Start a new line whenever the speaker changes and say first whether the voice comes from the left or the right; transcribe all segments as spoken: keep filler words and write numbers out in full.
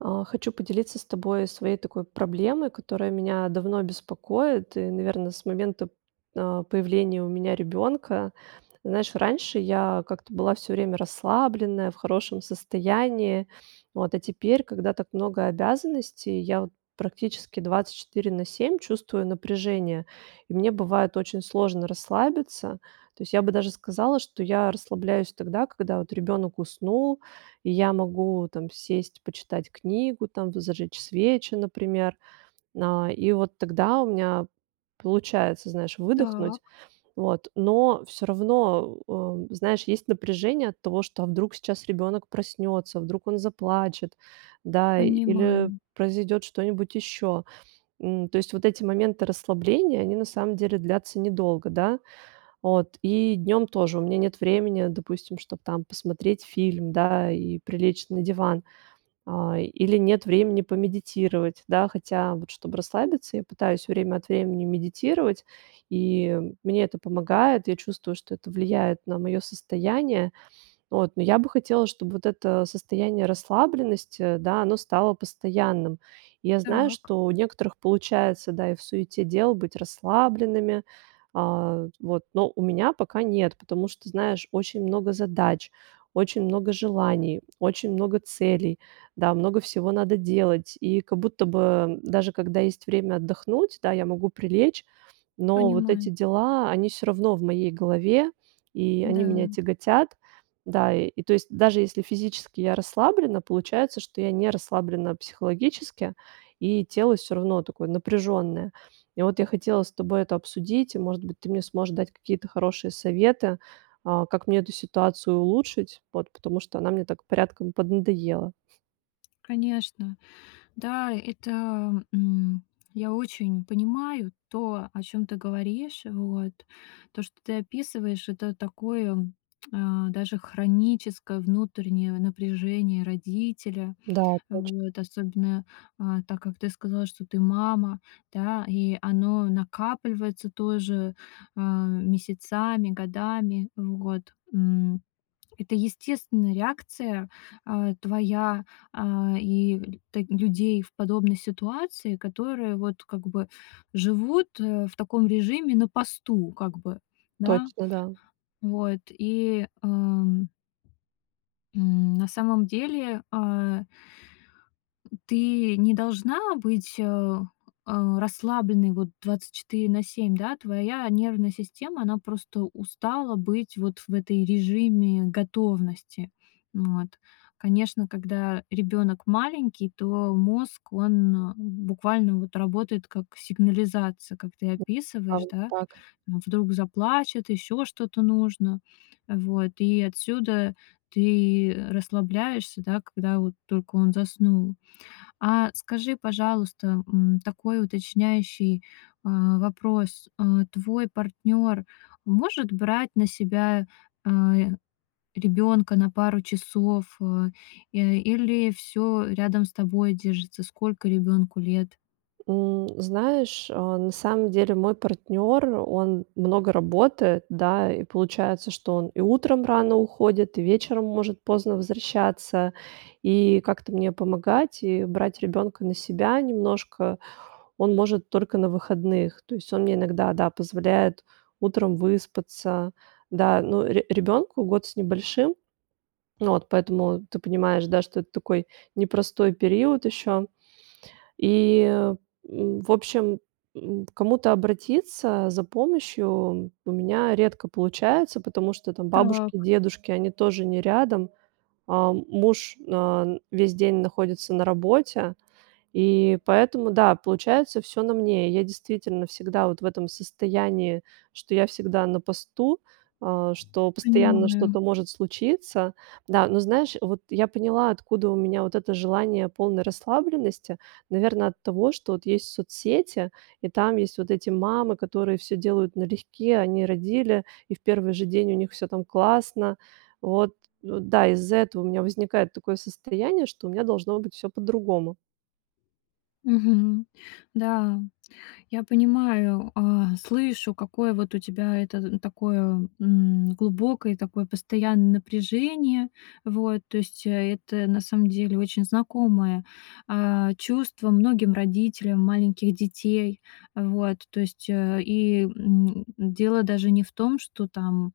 right: А хочу поделиться с тобой своей такой проблемой, которая меня давно беспокоит. И наверно, с момента, а, появления у меня ребёнка. Знаешь, раньше я как-то была всё время расслабленная, в хорошем состоянии. Вот, а теперь, когда так много обязанностей, я вот практически двадцать четыре на семь чувствую напряжение, и мне бывает очень сложно расслабиться. То есть, я бы даже сказала, что я расслабляюсь тогда, когда, вот, ребёнок уснул, и я могу, там, сесть почитать книгу, там бы зажечь свечи, например. А, и вот тогда у меня получается, знаешь, выдохнуть.
left: Так.
right: Вот, но всё равно, э э, знаешь, есть напряжение от того, что, а вдруг сейчас ребёнок проснётся, вдруг он заплачет, да, или
left: Понимаем.
right: произойдёт что-нибудь ещё. М, то есть, вот эти моменты расслабления, они на самом деле длятся недолго, да. От и днём тоже у меня нет времени, допустим, чтоб, там, посмотреть фильм, да, и прилечь на диван, а, или нет времени помедитировать, да. Хотя, вот, чтобы расслабиться, я пытаюсь время от времени медитировать, и мне это помогает. Я чувствую, что это влияет на моё состояние. От но я бы хотела, чтобы вот это состояние расслабленности, да, оно стало постоянным. Я знаю,
left: Так.
right: что у некоторых получается, да, и в суете дел быть расслабленными. А вот, но у меня пока нет, потому что знаешь, очень много задач, очень много желаний, очень много целей, да, много всего надо делать. И как будто бы, э, даже когда есть время отдохнуть, да, я могу прилечь, но вот эти
left: Понимаю.
right: дела, они всё равно в моей голове, и они меня
left: М-да.
right: тяготят. Да, и, то есть, даже если физически я расслаблена, получается, что я не расслаблена психологически, и тело всё равно такое напряжённое. И, вот, я хотела с тобой это обсудить. И, может быть, ты мне сможешь дать какие-то хорошие советы, а, как мне эту ситуацию улучшить. Вот, потому что она мне так порядком поднадоела.
left: Конечно, да, это, м, я очень понимаю то, о чём ты говоришь, вот. То, что ты описываешь, это такое, а, даже хроническое внутреннее в напряжение родителя.
right: Да, точ
left: Вот, особенно, а, так как ты сказала, что ты мама, да, и оно накапливается тоже, а, месяцами, годами в год. М, это естественная реакция, а, твоя, а, и так людей в подобной ситуации, которые, вот, как бы, живут, э, в таком режиме, на посту, как бы, да.
right: Точно, да.
left: Вот и, ам м, на самом деле, а ты не должна быть, э э, расслабленной, вот, двадцать четыре на семь, да, твоя нервная система, она просто устала быть вот в этой режиме готовности. М, вот. Конечно, когда ребёнок маленький, то мозг, он буквально, вот, работает как сигнализация, как ты
right: Ан
left: описываешь, да.
right: так.
left: Вдруг заплачет, ещё что-то нужно. Вот, и отсюда ты, э, расслабляешься, да, когда вот только он заснул. А, скажи, пожалуйста, м, такой уточняющий, а, вопрос. А твой партнёр может брать на себя, а, й, ребёнка на пару часов, э? Э, или всё рядом с тобой держится? Сколько ребёнку лет?
right: М, знаешь, а, на самом деле мой партнёр, он много работает, да. И получается, что он и утром рано уходит, и вечером может поздно возвращаться. И как-то мне помогать и брать ребёнка на себя немножко он может только на выходных. То есть, он мне иногда, да, позволяет утром выспаться. Да, ну, ре ребёнку год с небольшим. Ну вот, поэтому ты понимаешь, да, что это такой непростой период ещё. И, м, в общем, м, к кому-то обратиться за помощью у меня редко получается. Потому что, там, бабушки,
left: Так.
right: дедушки, они тоже не рядом, а муж, ан весь день находится на работе, и поэтому, да, получается всё на мне. Я, действительно, всегда вот в этом состоянии, что я всегда на посту, а, что постоянно
left: Понимаю.
right: что-то может случиться. Да, но знаешь, вот я поняла, откуда у меня вот это желание полной расслабленности. Наверно от того, что вот есть соцсети, и там есть вот эти мамы, которые всё делают налегке. Они родили, и в первый же день у них всё, там, классно. Вот, у, да, из-за этого у меня возникает такое состояние, что у меня должно быть всё по-другому.
left: Мгм, да, я понимаю, а, слышу, какое вот у тебя это такое, м, глубокое и такое постоянное напряжение. Вот, то есть, это на самом деле очень знакомое, а, чувство многим родителям маленьких детей. Э, вот, то есть, э, и, м, дело даже не в том, что там,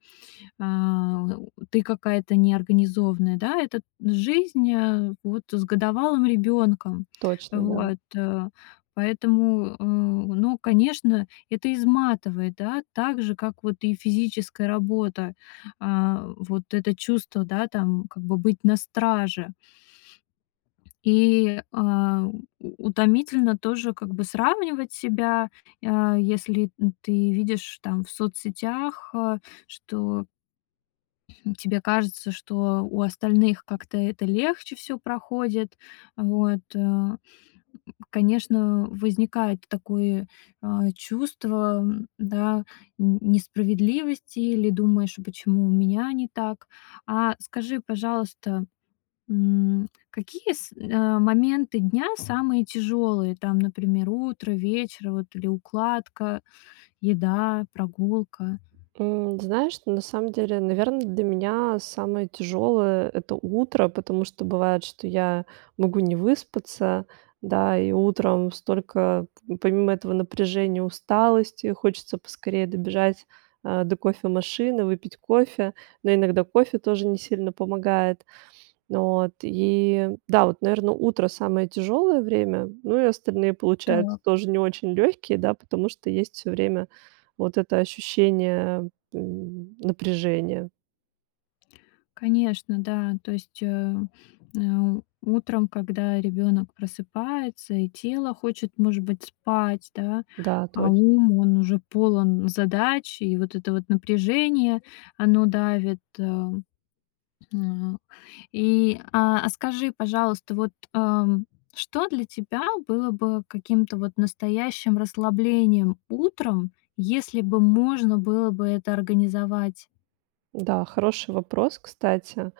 left: а, ты какая-то неорганизованная, да. Это т жизнь, э, вот, с годовалым ребёнком.
right: Точно, да.
left: Вот, э, поэтому, э, ну, конечно, это изматывает, да, так же как вот и физическая работа. А вот это чувство, да, там, как бы быть на страже и, а, у утомительно тоже как бы сравнивать себя, а, если н ты видишь, там, в соцсетях, а что тебе кажется, что у остальных как-то это легче всё проходит вот, а. М, конечно возникает такое, а, чувство, да, н несправедливости или думаешь: а почему у меня не так? А, скажи, пожалуйста, м, какие с а, моменты дня самые тяжёлые, там, например, утро, вечер, вот, или укладка, еда, прогулка?
right: М, знаешь, на самом деле, наверно, для меня самое тяжёлое, это утро, потому что бывает, что я могу не выспаться. Да, и утром столько помимо этого напряжения, усталости, хочется поскорее добежать, а, до кофемашины, выпить кофе. Но иногда кофе тоже не сильно помогает. Вот и, да, вот, наверно, утро самое тяжёлое время, ну, и остальные получаются
left: Так.
right: тоже не очень лёгкие, да, потому что есть всё время вот это ощущение, м, напряжения.
left: Конечно, да. То есть, э, э, утром, когда ребёнок просыпается и тело хочет, может быть, спать, да,
right: Да,
left: а
right: точно.
left: ум, он уже полон задач, и вот это вот напряжение, оно давит, а. М, и, а, а скажи, пожалуйста, вот, ам, что для тебя было бы каким-то вот настоящим расслаблением утром, если бы можно было бы это организовать?
right: Да, хороший вопрос, кстати.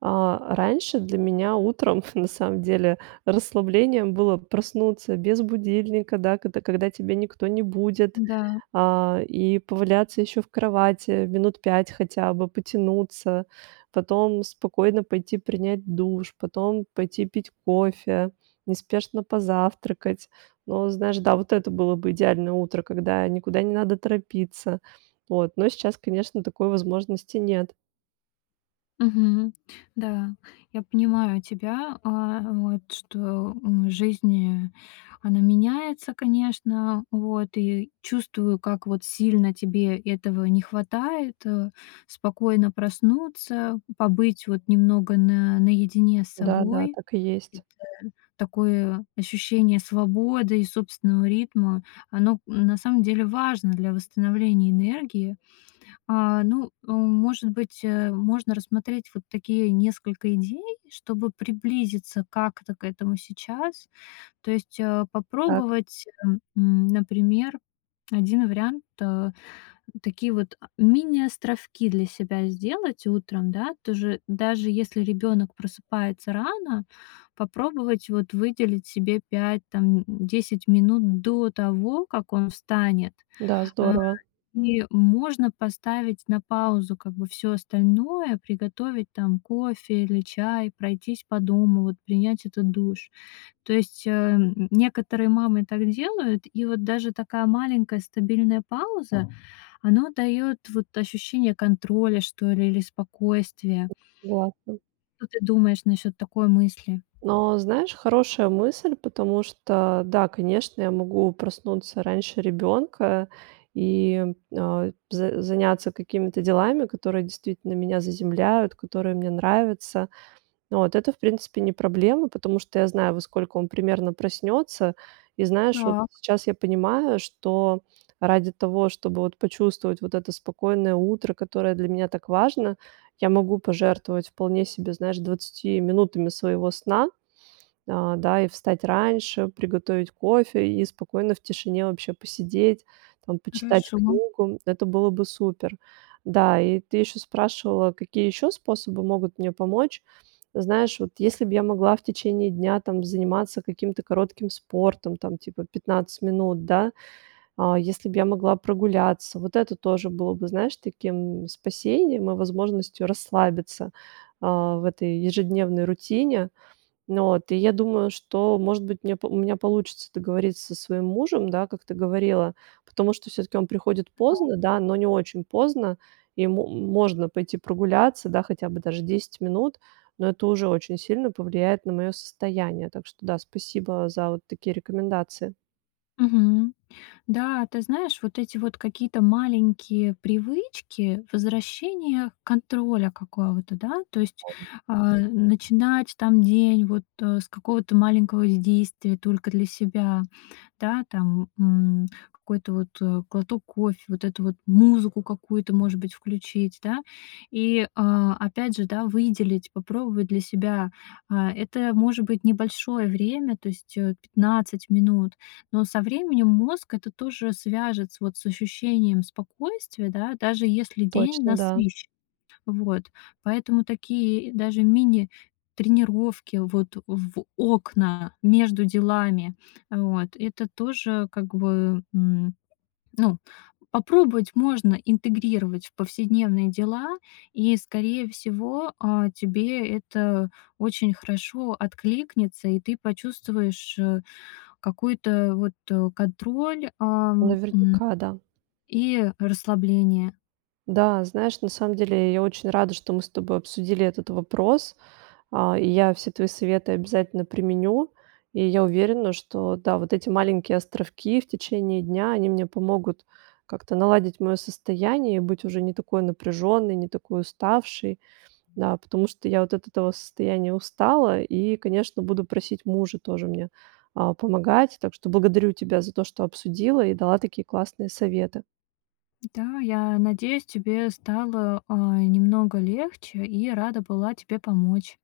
right: А, раньше для меня утром, на самом деле, расслаблением было проснуться без будильника, да, когда когда тебе никто не будет.
left: Да.
right: А, и поваляться ещё в кровати минут пять хотя бы, потянуться, потом спокойно пойти принять душ, потом пойти пить кофе, неспешно позавтракать. Но знаешь, да, вот это было бы идеальное утро, когда никуда не надо торопиться. От, но сейчас, конечно, такой возможности нет.
left: Мгм, да, я понимаю тебя, а а, вот что, м, в жизни, она меняется, конечно. Вот, и чувствую, как вот сильно тебе этого не хватает, э, спокойно проснуться, побыть вот немного на наедине с
right: Да, да,
left: собой.
right: так и есть.
left: Это такое ощущение свободы и собственного ритма, оно, м, на самом деле важно для восстановления энергии. А, ну, э, может быть, э, можно рассмотреть вот такие несколько идей, чтобы приблизиться как-то к этому сейчас. То есть, э,
right: Так.
left: попробовать, э, м, например, один вариант: э, такие вот, а, мини-островки для себя сделать утром, да. Тоже, даже если ребёнок просыпается рано, попробовать вот выделить себе пять, там, м, десять минут до того, как он встанет,
right: Да,
left: а,
right: здорово.
left: и можно поставить на паузу как бы всё остальное. Приготовить там кофе или чай, пройтись по дому, вот принять этот душ, то есть, э, н некоторые мамы так делают, и вот даже такая маленькая стабильная пауза, оно даёт вот ощущение контроля, что ли, или спокойствия.
right: М, согласна.
left: Что ты думаешь насчёт такой мысли?
right: Но знаешь, хорошая мысль, потому что да, конечно, я могу проснуться раньше ребёнка и, а, за заняться какими-то делами, которые действительно меня заземляют, которые мне нравятся. От, это, в принципе, не проблема, потому что я знаю, во сколько он примерно проснётся. И знаешь, вот
left: Так.
right: сейчас я понимаю, что ради того, чтобы вот почувствовать вот это спокойное утро, которое для меня так важно, я могу пожертвовать вполне себе, знаешь, двадцатью минутами своего сна. А, да, и встать раньше, приготовить кофе и спокойно в тишине вообще посидеть, там почитать
left: Хорошо.
right: книгу. Это было бы супер. Да, и ты ещё спрашивала, какие ещё способы могут мне помочь. Знаешь, вот если б я могла в течение дня там заниматься каким-то коротким спортом, там типа пятнадцать минут, да. А если б я могла прогуляться, вот это тоже было бы, знаешь, таким, м, спасением и возможностью расслабиться, а, в этой ежедневной рутине. Ну, от, и я думаю, что, может быть, меня у меня получится договориться со своим мужем, да, как ты говорила. Потому что всё-таки он приходит
left: Ну да.
right: поздно, да, но не очень поздно. Ему, м можно пойти прогуляться, да, хотя бы даже десять минут. Но это уже очень сильно повлияет на моё состояние. Так что да, спасибо за вот такие рекомендации.
left: Мгм, да, ты знаешь, вот эти вот какие-то маленькие привычки возвращения контроля какого-то, да. То есть,
right: [unintelligible]
left: а, начинать, там, день вот, э, с какого-то маленького с действия только для себя, да. Там, м, какой-то вот, э, глоток кофе, вот эту вот музыку какую-то, может быть, включить, да. И, а, опять же, да, выделить, попробовать для себя. А, это может быть небольшое время, то есть, э, пятнадцать минут, но со временем мозг это тоже свяжет с, вот, с ощущением спокойствия, да, даже если день
right: Точно, да.
left: насыщен. Вот, поэтому такие и даже мини-тренировки, вот, в окна между делами, вот это тоже, как бы, м, ну, попробовать можно интегрировать в повседневные дела. И, скорее всего, а, тебе это очень хорошо откликнется, и ты почувствуешь, э, какой-то, э, вот, э, контроль, ам, м,
right: Наверняка, да.
left: и расслабление.
right: Да, знаешь, на самом деле, я очень рада, что мы с тобой обсудили этот вопрос. А, и я все твои советы обязательно применю. И я уверена, что, да, вот эти маленькие островки в течение дня, они мне помогут как-то наладить моё состояние. Быть уже не такой напряжённой, не такой уставшей, да, потому что я вот от этого состояния устала. И, конечно, буду просить мужа тоже мне, а, помогать. Так что благодарю тебя за то, что обсудила и дала такие классные советы.
left: Да, я надеюсь, тебе стало, а, э, немного легче, и рада была тебе помочь.